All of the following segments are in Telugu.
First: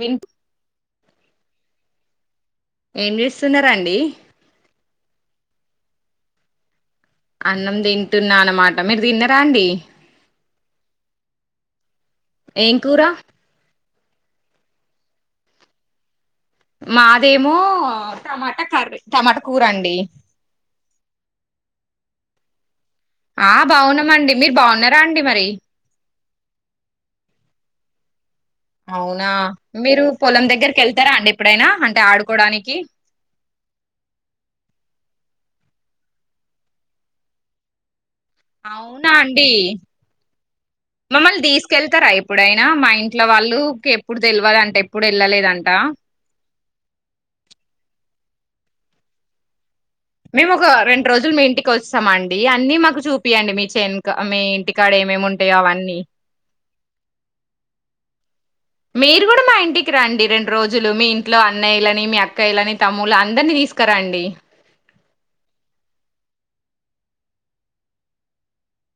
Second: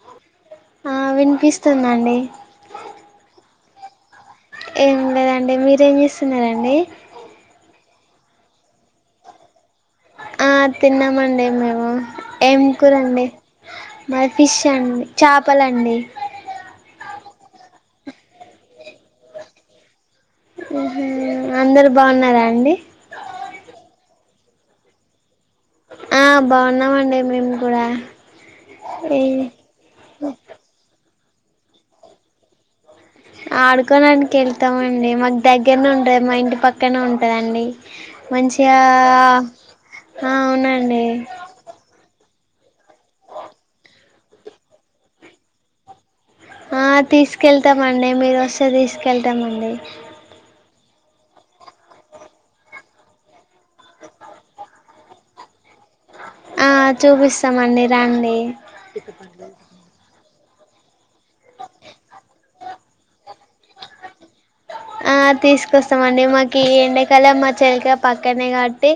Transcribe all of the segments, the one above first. విన్ ఆ వినిపిస్తుందండి ఏం చేస్తున్నారాండి ఏం లేదండి మీరేమి చేస్తున్నరండి అన్నం తింటున్నా అన్నమాట మీరు తిన్నరా అండి ఆ తిన్నామండి మేము ఏం కూరండి మరి ఫిష్ అండి చేపలండి మాదేమో టమాటా కర్రీ టమాటా కూరండి ఉ హుమ్ అందరు బాగున్నారా అండి ఆ బాగున్నామండి మీరు బాగున్నారా అండి మరి ఆ బాగున్నామండి మేము కూడా ఏ అవునా మీరు పొలం దగ్గరికి వెళ్తారా అండి ఎప్పుడైనా అంటే ఆడుకోడానికి ఆడుకోవడానికి వెళ్తామండి మాకు దగ్గరనే ఉంటది మా ఇంటి పక్కనే ఉంటదండి మంచిగా అవునా అండి అవునండి మమ్మల్ని తీసుకెళ్తారా ఎప్పుడైనా మా ఇంట్లో వాళ్ళు ఎప్పుడు తెలివదంట ఎప్పుడు వెళ్ళలేదంట అ తీసుకెళ్తామండి మీరు వస్తే తీసుకెళ్తామండి మేము ఒక రెండు రోజులు మీ ఇంటికి వస్తామండి అన్నీ మాకు చూపియండి మీ చెన్ మీ ఇంటికాడ ఏమేమి ఉంటాయో అవన్నీ ఆ చూపిస్తామండి రండి మీరు కూడా మా ఇంటికి రండి రెం రోజులు మీ ఇంట్లో అన్నయ్యలని మీ అక్కయలని తమ్ములు అందరిని తీసుకోండి ఆ తీసుకొస్తామండి మాకు ఈ ఎండాకాల మా చేలిక పక్కనే కాబట్టి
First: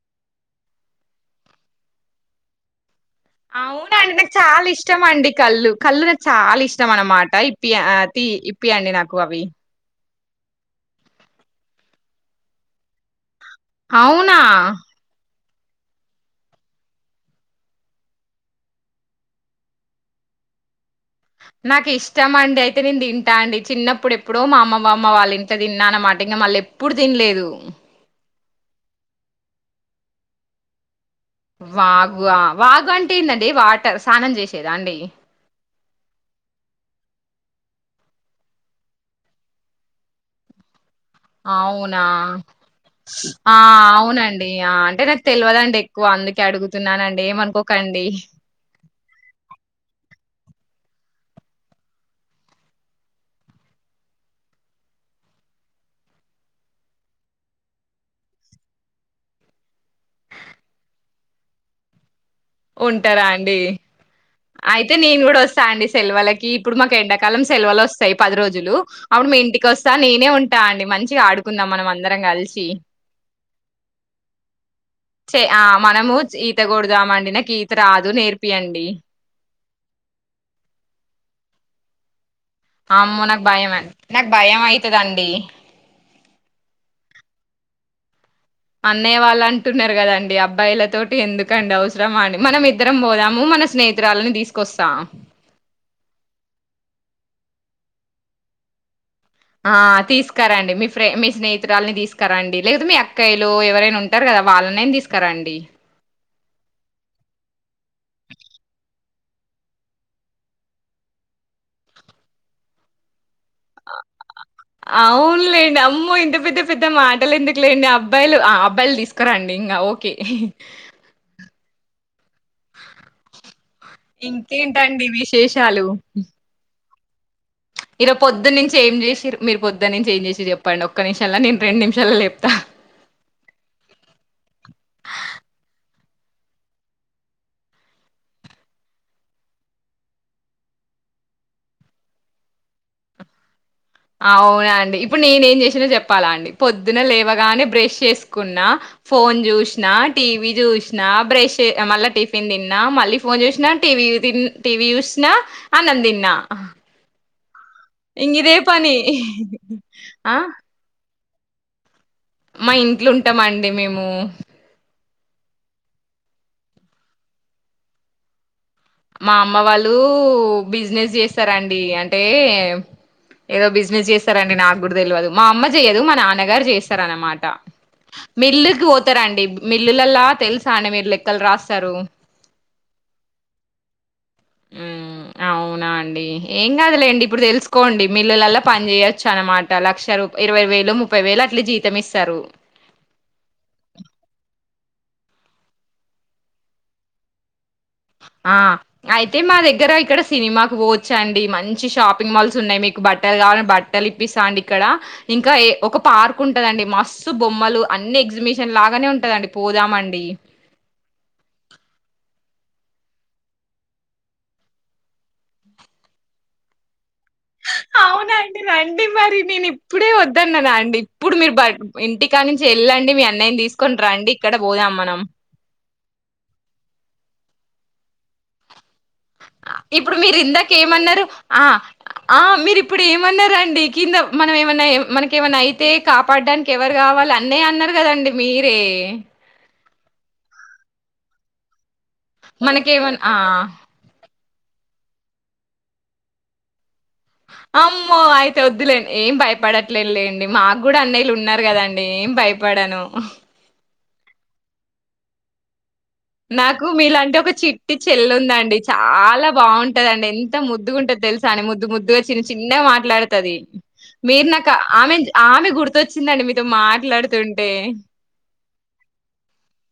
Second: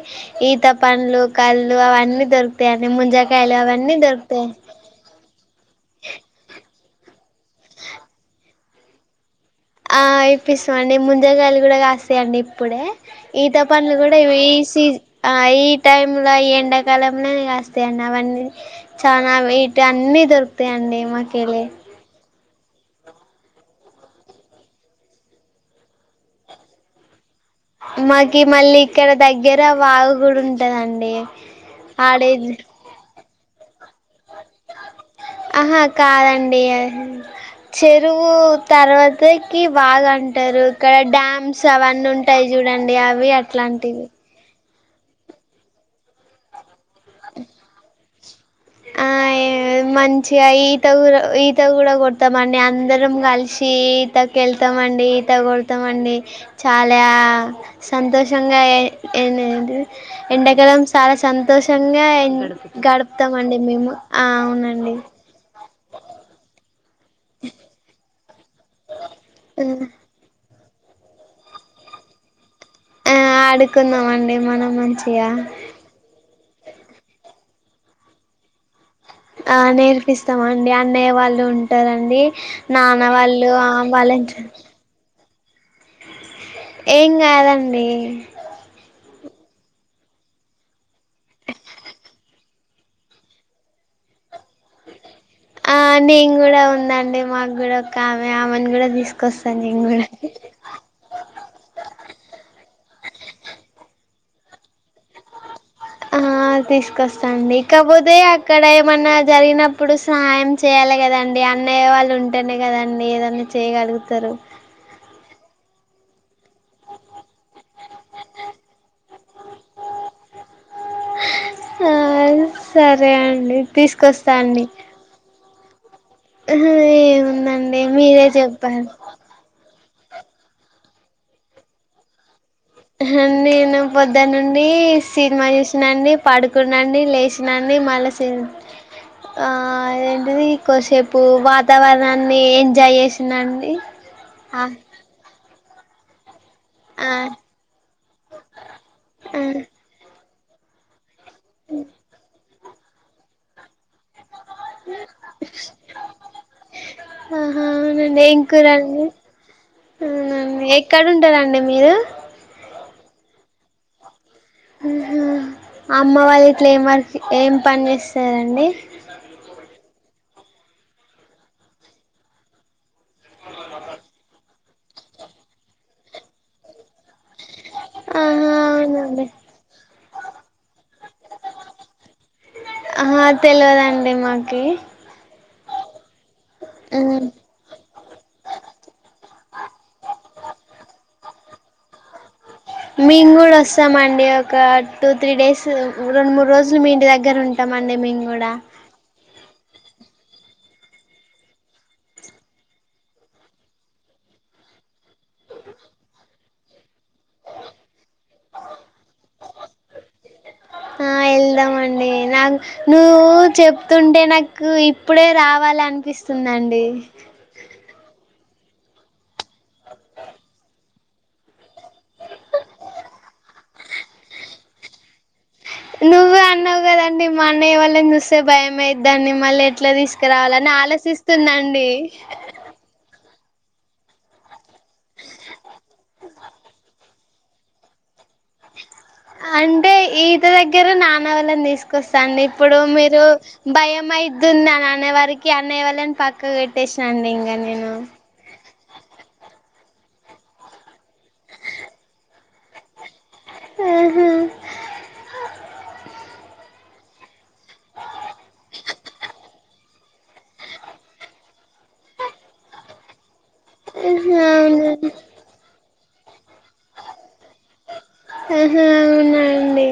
ఈత పండ్లు కళ్ళు అవన్నీ దొరుకుతాయండి ముంజకాయలు అవన్నీ అవునండి నాకు దొరుకుతాయి చాలా ఇష్టం అండి కళ్ళు కళ్ళు నాకు చాలా ఇష్టం అన్నమాట ఇప్పి ఇప్పి అండి నాకు అవి అ ఇప్పిస్తామండి ముంజగాయలు కూడా కాస్తయండి ఇప్పుడే ఈత పండ్లు కూడా అవునా ఇ సీజ్ ఈ టైంల ఈ ఎండాకాలంలోనే కాస్తాయండి అవన్నీ చాలా ఇటు అన్నీ దొరుకుతాయండి. మాకెళ్ళి నాకు ఇష్టం అండి అయితే నేను తింటా అండి చిన్నప్పుడు ఎప్పుడో మా అమ్మమ్మ వాళ్ళ ఇంట్ల తిన్న అన్నమాట ఇంకా మళ్ళీ ఎప్పుడు తినలేదు మ కి మళ్ళీ ఇక్కడ దగ్గర వాగు కూడా ఉంటదండి వాగు అ ఆడేది వాగు అంటే టి నది వాటర్ స్నానం చేసేదా అండి ఆహా కాదండి అది చెరువు తర్వాతకి వాగు అంటారు ఇక్కడ డ్యామ్స్ అవునా అవన్నీ ఉంటాయి చూడండి అవి ఆ అట్లాంటివి అవునండి ఆ, అంటే నాకు తెలివదండి ఎక్కువ అందుకే అడుగుతున్నానండి ఏమనుకోకండి ఆ మంచిగా ఈత కూడా ఈత కూడా కొడతామండి అందరం కలిసి ఈతకి వెళ్తామండి ఈత కొడతామండి చాలా సంతోషంగా ఏ ఏంటిది ఎండ కాలం చాలా సంతోషంగా గడుపుతాం అండి మేము అవునండి స్థాండీ సెలవాళ్ళకి ఇప్పుడు మా ఎండాకాలం సెలవులు వస్తాయి పది రోజులు అప్పుడు మ మీ ఇంటికి వస్తా నేనే ఉంట అండి మంచిగా ఆడుకుందాం మనం అందరం కలిసి ఆ ఆడుకుందాం అండి మనం మంచిగా చే ఆ మనము [unintelligible] ఈత రాదు నేర్పియండి ఆ నేర్పిస్తాండి అన్నయ్య వాళ్ళు ఉంటారండి నాన్న అమ్మో నాకు వాళ్ళు భయం నాకు వాళ్ళని భయం అయితది అండి ఏం కాదు అండి అన్నయ వాళ్ళు అంటున్నారు కదండి అబ్బాయిలతోటి ఎందుకండి అవసరం అని మనం ఇద్దరం పోదాము మన స్నేహితురాలని తీసుకొస్తా ఆ నేను కూడా ఉందండి మాకు కూడా ఒక ఆమె ఆమెను కూడా తీసుకు ఆ తీసుకారండి మీ ఫ్రె మీ స్నేహితురాలని తీసుకురండి లేదయితే మీ అక్కాయిలు ఎవరైనా ఉంట ఉంటారు కదా వాళ్ళనైనా తీసుకురాండి ఆ తీసుకొస్తాండి కాకపోతే అక్కడ ఏమన్నా జరిగినప్పుడు సహాయం చేయాలి కదండి అన్నయ్య వాళ్ళు ఉంటేనే కదండి ఏదన్న చేయగలుగుతారు లేండి అమ్మ ఇంత పెద్ద పెద్ద మాటలు ఎందుకు లేండి అబ్బాయిలు ఆ అబ్బాయిలు తీసుకురండి ఇంకా ఓకే సార్ సరే అండి తీసుకొస్తా అండి. చాలు. ఆహ్ ఏ. ఏందండి ఈరోజు మీరే పొద్దున్నుంచి చెప్పాండి. ఏం జేసిర్రు? మీరు పొద్దున్నుంచి ఏం చేసిండ్రు చెప్పండి ఒక్క నిమిషాల నేను రెండు నిమిషాలో చేపుతా. నేను పొద్దున్న నుండి సినిమా చుసినాండి. పడుకున్నాండి లేచినాండి మళ్ళా ఆహ్ ఏంటిది కొంసేపు వాతావరణాన్ని ఎంజాయ్ చేసినండి. ఆ అవునా అండి ఇప్పుడు నేనే. చేసినో చెప్పాలా అండి. పొద్దున ఆ లేవగానే బ్రష్ చేసుకున్నా ఫోన్ ఆ చూసిన. టీవీ చూసినా బ్రష్ చే మళ్ళా టిఫిన్ తిన్నా మళ్ళీ ఫోన్ చూసిన టీవీ చు తిన్. టీవీ చూసిన్న అన్నం తిన్న. ఆహ్. అవునండి. ఏం కూరండి అవున ఆ! ఎక్కడ. ఎడుంటారండి మీరు. మా ఇంట్లో ఉంటామండి మేము. ఉమ్ అమ్మ వాళ్ళు ఇట్ల ఏం వర్క్ ఏం పని చేస్తారండి. మా అమ్మ వాళ్ళు. బిజినెస్ చేస్తారండి అంటే. ఏదో బిజినెస్ చేస్తారండి నాకు. గుడువె తెలువదు మా అమ్మ చెయ్యదు మా నాన్నగారు చేస్తారనమాట. ఆహా మిల్లుకి అవునండి పోతారండి మిల్లులలా తెలుసా అండి మీరు లెక్కలు రాస్తారు. ఏమో అండి. ఉమ్ అవునా అండి ఏం కాదులేండి. ఉమ్ ఇప్పుడు తెలుసుకోండి మిల్లులల పని చేయచ్చు అనమాట లక్ష రూప్. ఇరవై వేలో ముప్పై వేలొ అట్లా జీతం ఇస్తారు. మేము కూడా వస్తామండి ఒక టూ త్రీ డేస్ రెండు మూడు రోజులు మీ ఇంటి దగ్గర ఉంట్. ఉంట్టామండి మేము కూడా. ఆ అయితే మా దగ్గర ఇక్కడ సినిమాకి పోవచ్చ అండి. మంచి షాపింగ్ మాల్స్ ఉన్నాయి. మీకు బట్టలు కావాలంటే బట్టలు ఇప్పిస్తాండి. ఇక్కడ ఇంకా ఒక పార్క్ ఉంటదండి. మస్తు బొమ్మలు అన్ని ఎగ్జిబిషన్ లాగానే ఉంటదండి పోదాము అండి. ఆహ్ వెళ్దామండి నాకు నువ్వు చెప్తుంటే నాకు ఇప్పుడే రావాలి అనిపిస్తుందండి. అవునండి రండి మరి నేను ఇప్పుడే వద్దన్నానండి ఇప్పుడు మీరు బ ఇంటికాడి నుంచి వెళ్ళండి మీ అన్నయ్యని తీసుకొని రండి ఇక్కడ పోదాం మనం. నువ్వే అన్నావు కదండి మా అన్నయ్య వాళ్లను చూస్తే భయం అయిత్. దాన్ని మళ్ళా ఎట్లా ఇప్పుడు మీరు ఇందాక తీసుకురావాలని ఏమన్నారు ఆలోచిస్తున్నా ఆ అండి. ఆ మీరు ఇప్పుడు ఏమన్నారండి కింద మనం ఏమన్నా ఎం మనకు ఏమైన్నా అయితే కాపాడడానికి ఎవరు కావాలి అన్నే అన్నారు కదండి. మీరే అంటే ఈత దగ్గరనా. మా అన్నను తీసుకు సరే అండి ఇప్పుడు మీరు మనకేమన్నా భయం అయి దున్న అని అనేవరికి అన్నయ్య వాళ్ళను పక్కన పెట్టేసిన. చంది ఇంగా నేను ద్దులేండి ఏం భయపడట్లేదు లేండి మాకు గూడా అన్నయ్యలు ఉన్నారు కదండి ఏం భయపడను మ్ హా నాకు మీలాంటి ఒక చిట్టి చెెల్లి ఉందండి చాలా బాగుంటదండి ఎంత ముద్దుగా ఉంటది తెలుసానే ముద్దు ముద్దుగా చిన్న చిన్నగా మాట్లాడు ది అవును మీరు నాక ఆమె ఆమె గుర్తు చ్చిందిదండి మీకు ఆ హా అవునా అండి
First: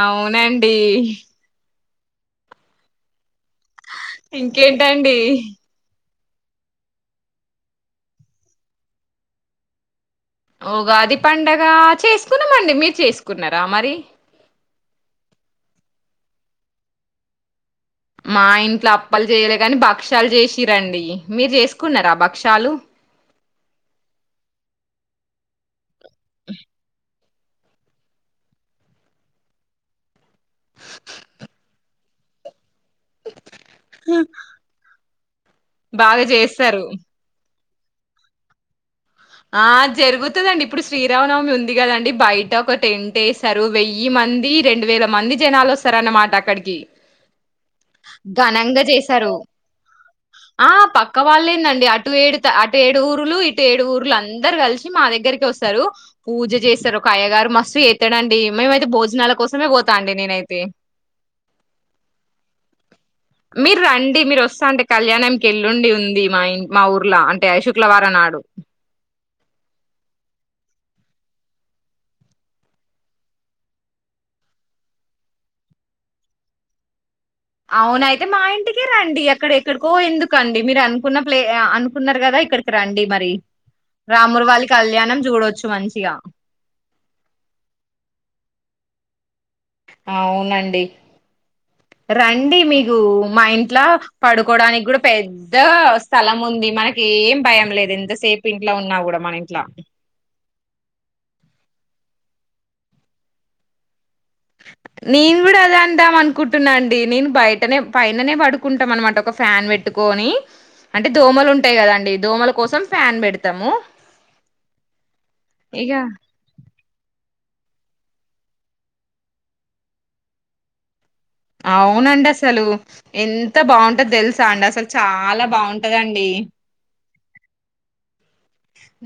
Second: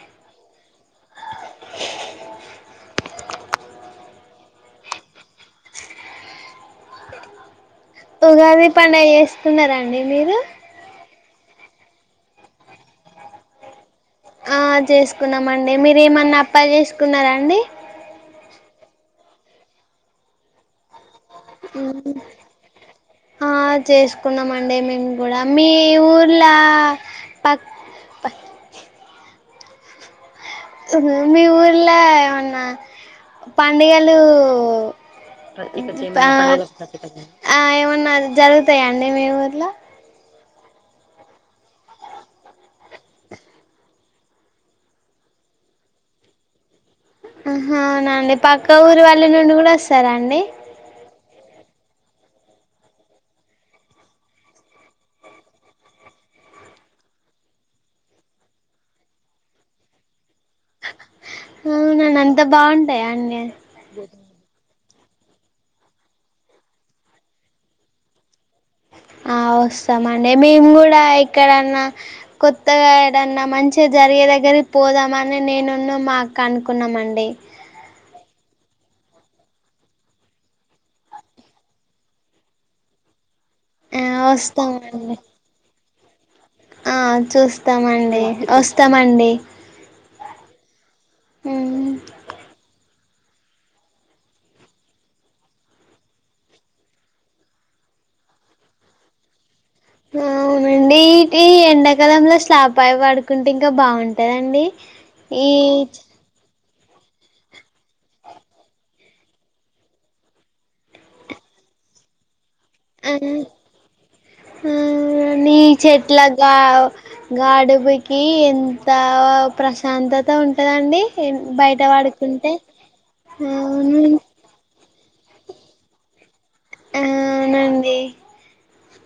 అవునండి డి.. ఇంకేంటండి ఉగాది పండుగ చూసుకున్నార అండి మీరు ఉగాది పండగ చేసుకున్నామండి మీరు చేసుకున్నారా మరి ఆ చేసుకున్నామండి మీరు ఏమన్నా అప్పాలు చేసుకున్నారా అండి మా ఇంట్లో అప్పాలు లు చేయలేగాని భక్ష్యాలు చేశిర్రండి ఆ చేసుకున్నాం అండి మేము ఓడమ్మి ఈ ఊర్లా పక్ ప మీ ఊర్ల ఏమన్నా పండుగలు బాగా ఆ.. చేస్తారు ఆ ఏమన్నా జరుగుతాయండి మీ ఊర్లో ఆ జరుగుతదండి ఇప్పుడు శ్రీరామనవమి ఉంది కదండి బయట ఒక టెంట్ వేసారు వెయ్యి మంది రెండు వేల మంది జనాలు వస్తారు అన్నమాట అక్కడికి ఆ హ అవునా అండి పక్క ఘనంగా ఊరి వాళ్ళ చేశారు నుండి కూడా వస్తారా అండి ఆ పక్క వాళ్లేనండి అటు ఏడు అటు ఏడు ఊరులు ఇటు ఏడు ఊరులు అందరు కలిసి మా దగ్గరికి వస్తారు పూజ చేస్తారు ఒక అయ్యగారు మస్తు చేస్తాడండీ మేమైతే భోజనాల కోసమే పోతా అండి నేనైతే అవునా అండి అంత బాగుంట మీరు రండి మీరు వస్తా అంటే కళ్యాణంకి ఏల్లుండి ఉంది మా ఇం మా ఊర్లో అంటే అ శుక్లవారం నాడు ఆ వస్తామండి మేము కూడా ఏక్కడన్నా కొత్తగా ఎడన్నా మంచిగా జరిగే దగ్గరికి పోదామని నేనున్న మా అక్క అనుకున్నాం అండి అవున అయితే మా ఇంటికే రండి అక్కడ ఎక్కడికో ఎందుకండి మీరు అనుకున్న ప్లే అనుకున్నారు కదా ఇక్కడికి రండి మరి ఆ రాములవారి వస్తామండి కళ్యాణం చూడచ్చు మంచి గా ఆ చూస్తామండి వస్తామండి అవునండి మ్మ్ రండి మీకు మా ఇంట్లో పడుకోడానికి కూడా పెద్ద స్థలం ఉంది మనకెం ఏం భయం లేదు ఎంతసేపు ఇంట్లో ఉన్నా కూడా మన ఇంట్లా అవునండి ఇటి ఎండాకాలంలో స్లాప్ పై పడుకుంటే ఇంకా బాగుంటాంది నేను కూడా అదే అందాం అనుకుంట అవునండి నేను బయట పక్కనే పైననే పడుకుంటాం. అన్నమాట ఒక ఫ్యాన్ పెట్టుకొని అంటే దోమలు ఉంటాయి కదండి దోమలు ఆ ఆ నీ ఇక చెట్ల గా గాడుపుకి ఎంత ప్రశాంతత ఉంటుందండి. అవునండి అసలు ఎంత అవును బాగుంటందో తెలుసా అండి అసలు చాలా బాగుంటది అండి ఆ అవునండి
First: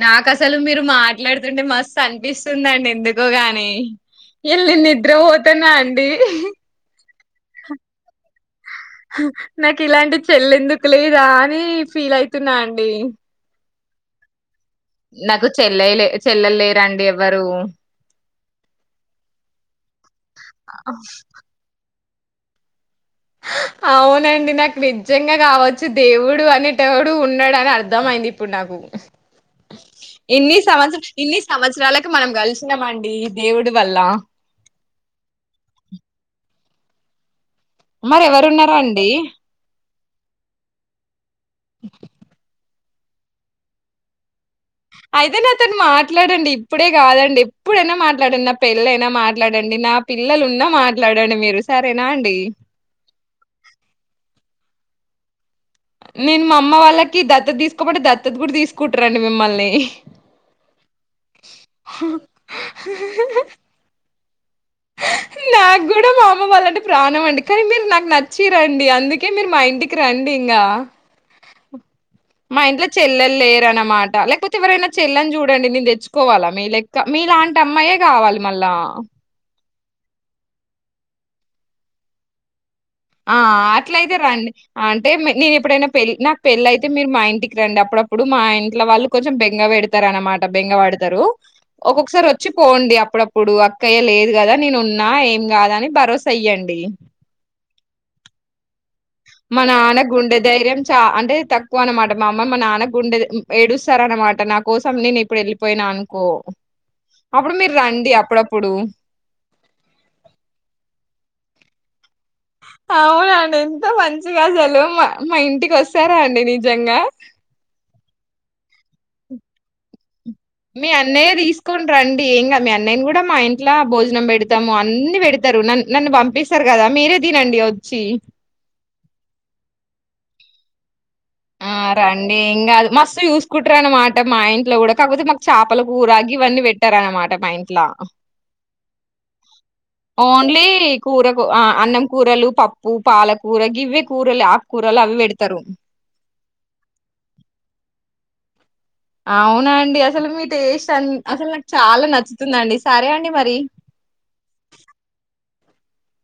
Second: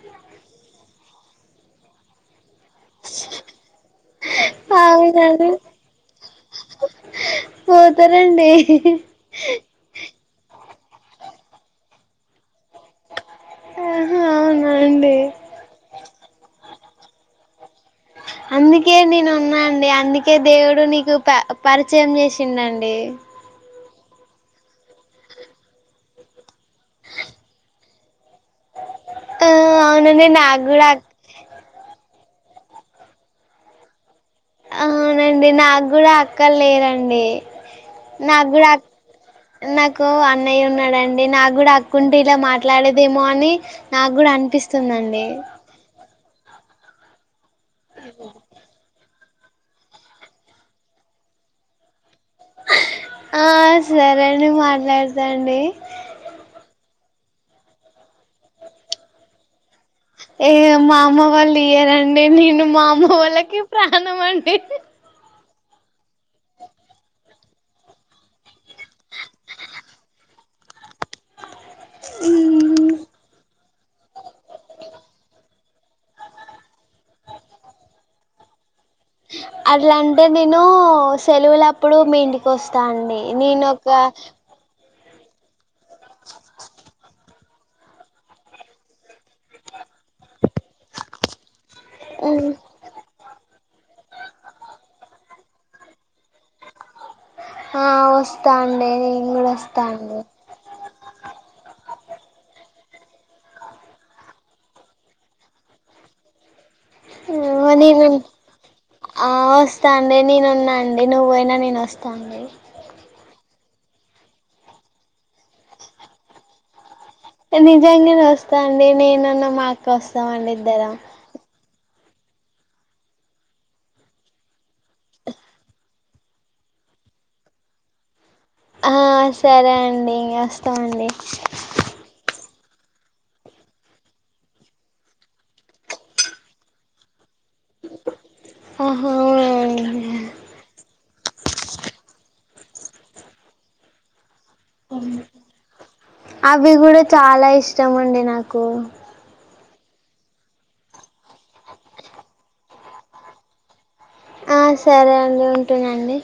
నాకు అసలు మీరు మాట్లాడుతుంటే మస్తు అనిపిస్తుంది వస్తుందండి ఎందుకోగాని ఇవాళ నేను నిద్రపోతనా అండి పోతనండి నాకు ఇలాంటి చెల్లెందుకు లేదా అని ఫీల్ అయితున్నా అండి ఆహా అవును డి నాకు చెల్లెలే చెల్లెలు లేరండి ఎవ్వరు అందుకే నేను ఉన్నాండి అందుకే దేవుడు నీకు పరిచ చ్చ ఏం చేసిండండి అవునండి నాకు నిజంగా కావచ్చు దేవుడు అనేటడు ఉన్నాడుని అర్థమయింది ఇప్పుడు నాకు ఆ అవునండి ఇన్ని నాకు కూడా అక్ సంవత్సర సంవత్సరాలకి మనం కలిసినాండి దేవుడు వల్ల అవునండి నాకు కూడా అక్కలా లేదండి మరి ఎవరున్నారా అండి కు అన్నయ్య ఉన్నాడండి నా కూడా అక్కుంట ఇలా మా మాట్లాడేదేమో అని నాకు కూడా అని పనిపిస్తుందండి అయితే నాతోని మాట్లాడండి ఇప్పుడే కాదండి ఇప్పుడేన్న మాట్లాడిన్న ప పెళ్ళ మాట్లాడండి నా పిల్లలు ఉన్నా మాట్లాడండి మీరు సరే ఆ సరేండి నే మాట్లాడతాను నేను మా అమ్మ వాళ్ళకి దత్తత తీసుకోమంటే దత్తత కూడా తీసుకుంటారండి మిమ్మల్ని ఏ మా అమ్మ వాళ్ళు ఇయ్యారంండి నేను మా అమ్మ వాళ్ళకి ప్రాణం అంట నాకు కూడా మా అమ్మ వాళ్ళంటే ప్రాణం అండి కానీ మీరు నాకు నచ్చి రండి అందుకే మీరు మా ఇంటికి రండి ఇంకా మా ఇంట్లో చెల్లెలు లేరన్నమాట లేకపోతే ఎవరైనా చెల్లని చూడ చూడండి నేను తెచ్చుకోవాలా మీ లెక్క మీ లాంటి అమ్మాయే కావాలి మళ్ళా అట్లాంటే నేను సెలవులప్పుడు మీ ఇంటికి వస్తా అండి ఆ నేను ఒక అట్లయితే రండి అంటే నేను ఎప్పుడైనా పెళ్ళి నా పెళ్ళేయితే మీరు మా ఇంటికి రండి అప్పుడప్పుడు మా ఇంట్ల వాళ్ళు కొంచెం బెంగ పెడతార అనమాట డబ్బెంగా వాడతారు ఒక్కొక్కసారి వచ్చి పోండి అప్పుడ ఇప్పుడు అక్కయ్య లేదు కదా నేను ఉన్నా ఏం కాదా అని భరోసా ఇయ్యండి ఆ వస్తా అండి కూడా మన వస్తా నాన్న అండి గుండె ధైర్యం చ అంటే తక్కువ అనమాట మా అమ్మ మన నాన్న గు గుండె ఏడుస్తారన్న మాట నా కోసం నేను ఇప్పుడు వెళ్ళిపోయినా అనుకో అప్పుడు మీరు నేను రండి అప్పుడప్పుడు. ఆ వస్తాండి నేనున్నాండి నువ్వ పోయిన నేను వస్తాం లే అవునండి ఎంత మంచిగాజలు ఎల్లమ్మ మా ఇంటికి వస్తారా అండి నిజంగా నిన్న మా కస్ వాళ్ళకి మీ భయం అన్నయ్య తీసుకొని రండి ఏం మీ అన్నయని కూడా మా ఇంట్లో భోజనం పెడతాము అన్ని పెడతారు నన్న నన్ను పంపిస్తారు కదా మీరే తినండి వచ్చి ఆ సరే అండి వస్తామండి ఆ రండి ఏం కాదు ఇంకా మస్తు చూసుకుంటారు అన్నమాట మా ఇంట్లో కూడా కాకపోతే మాకు చేపల కూరగి ఇవన్నీ పెట్టారనమాట మా ఇంట్లా ఆహా అవునా అండి ఓన్లీ కూర ఆ అన్నం కూరలు పప్పు పాలకూర గివ్వె కూరలు ఆ కూరలు అవి పెడతారు అవి కూడా చాలా ఇష్టం అండి నాకు అవునండి అసలు మీ టేస్ట్ అని అసలు నాకు చాలా నచ్చుతుందండి సరే అండి మరి ఆ సరే అండి ఉంటునండి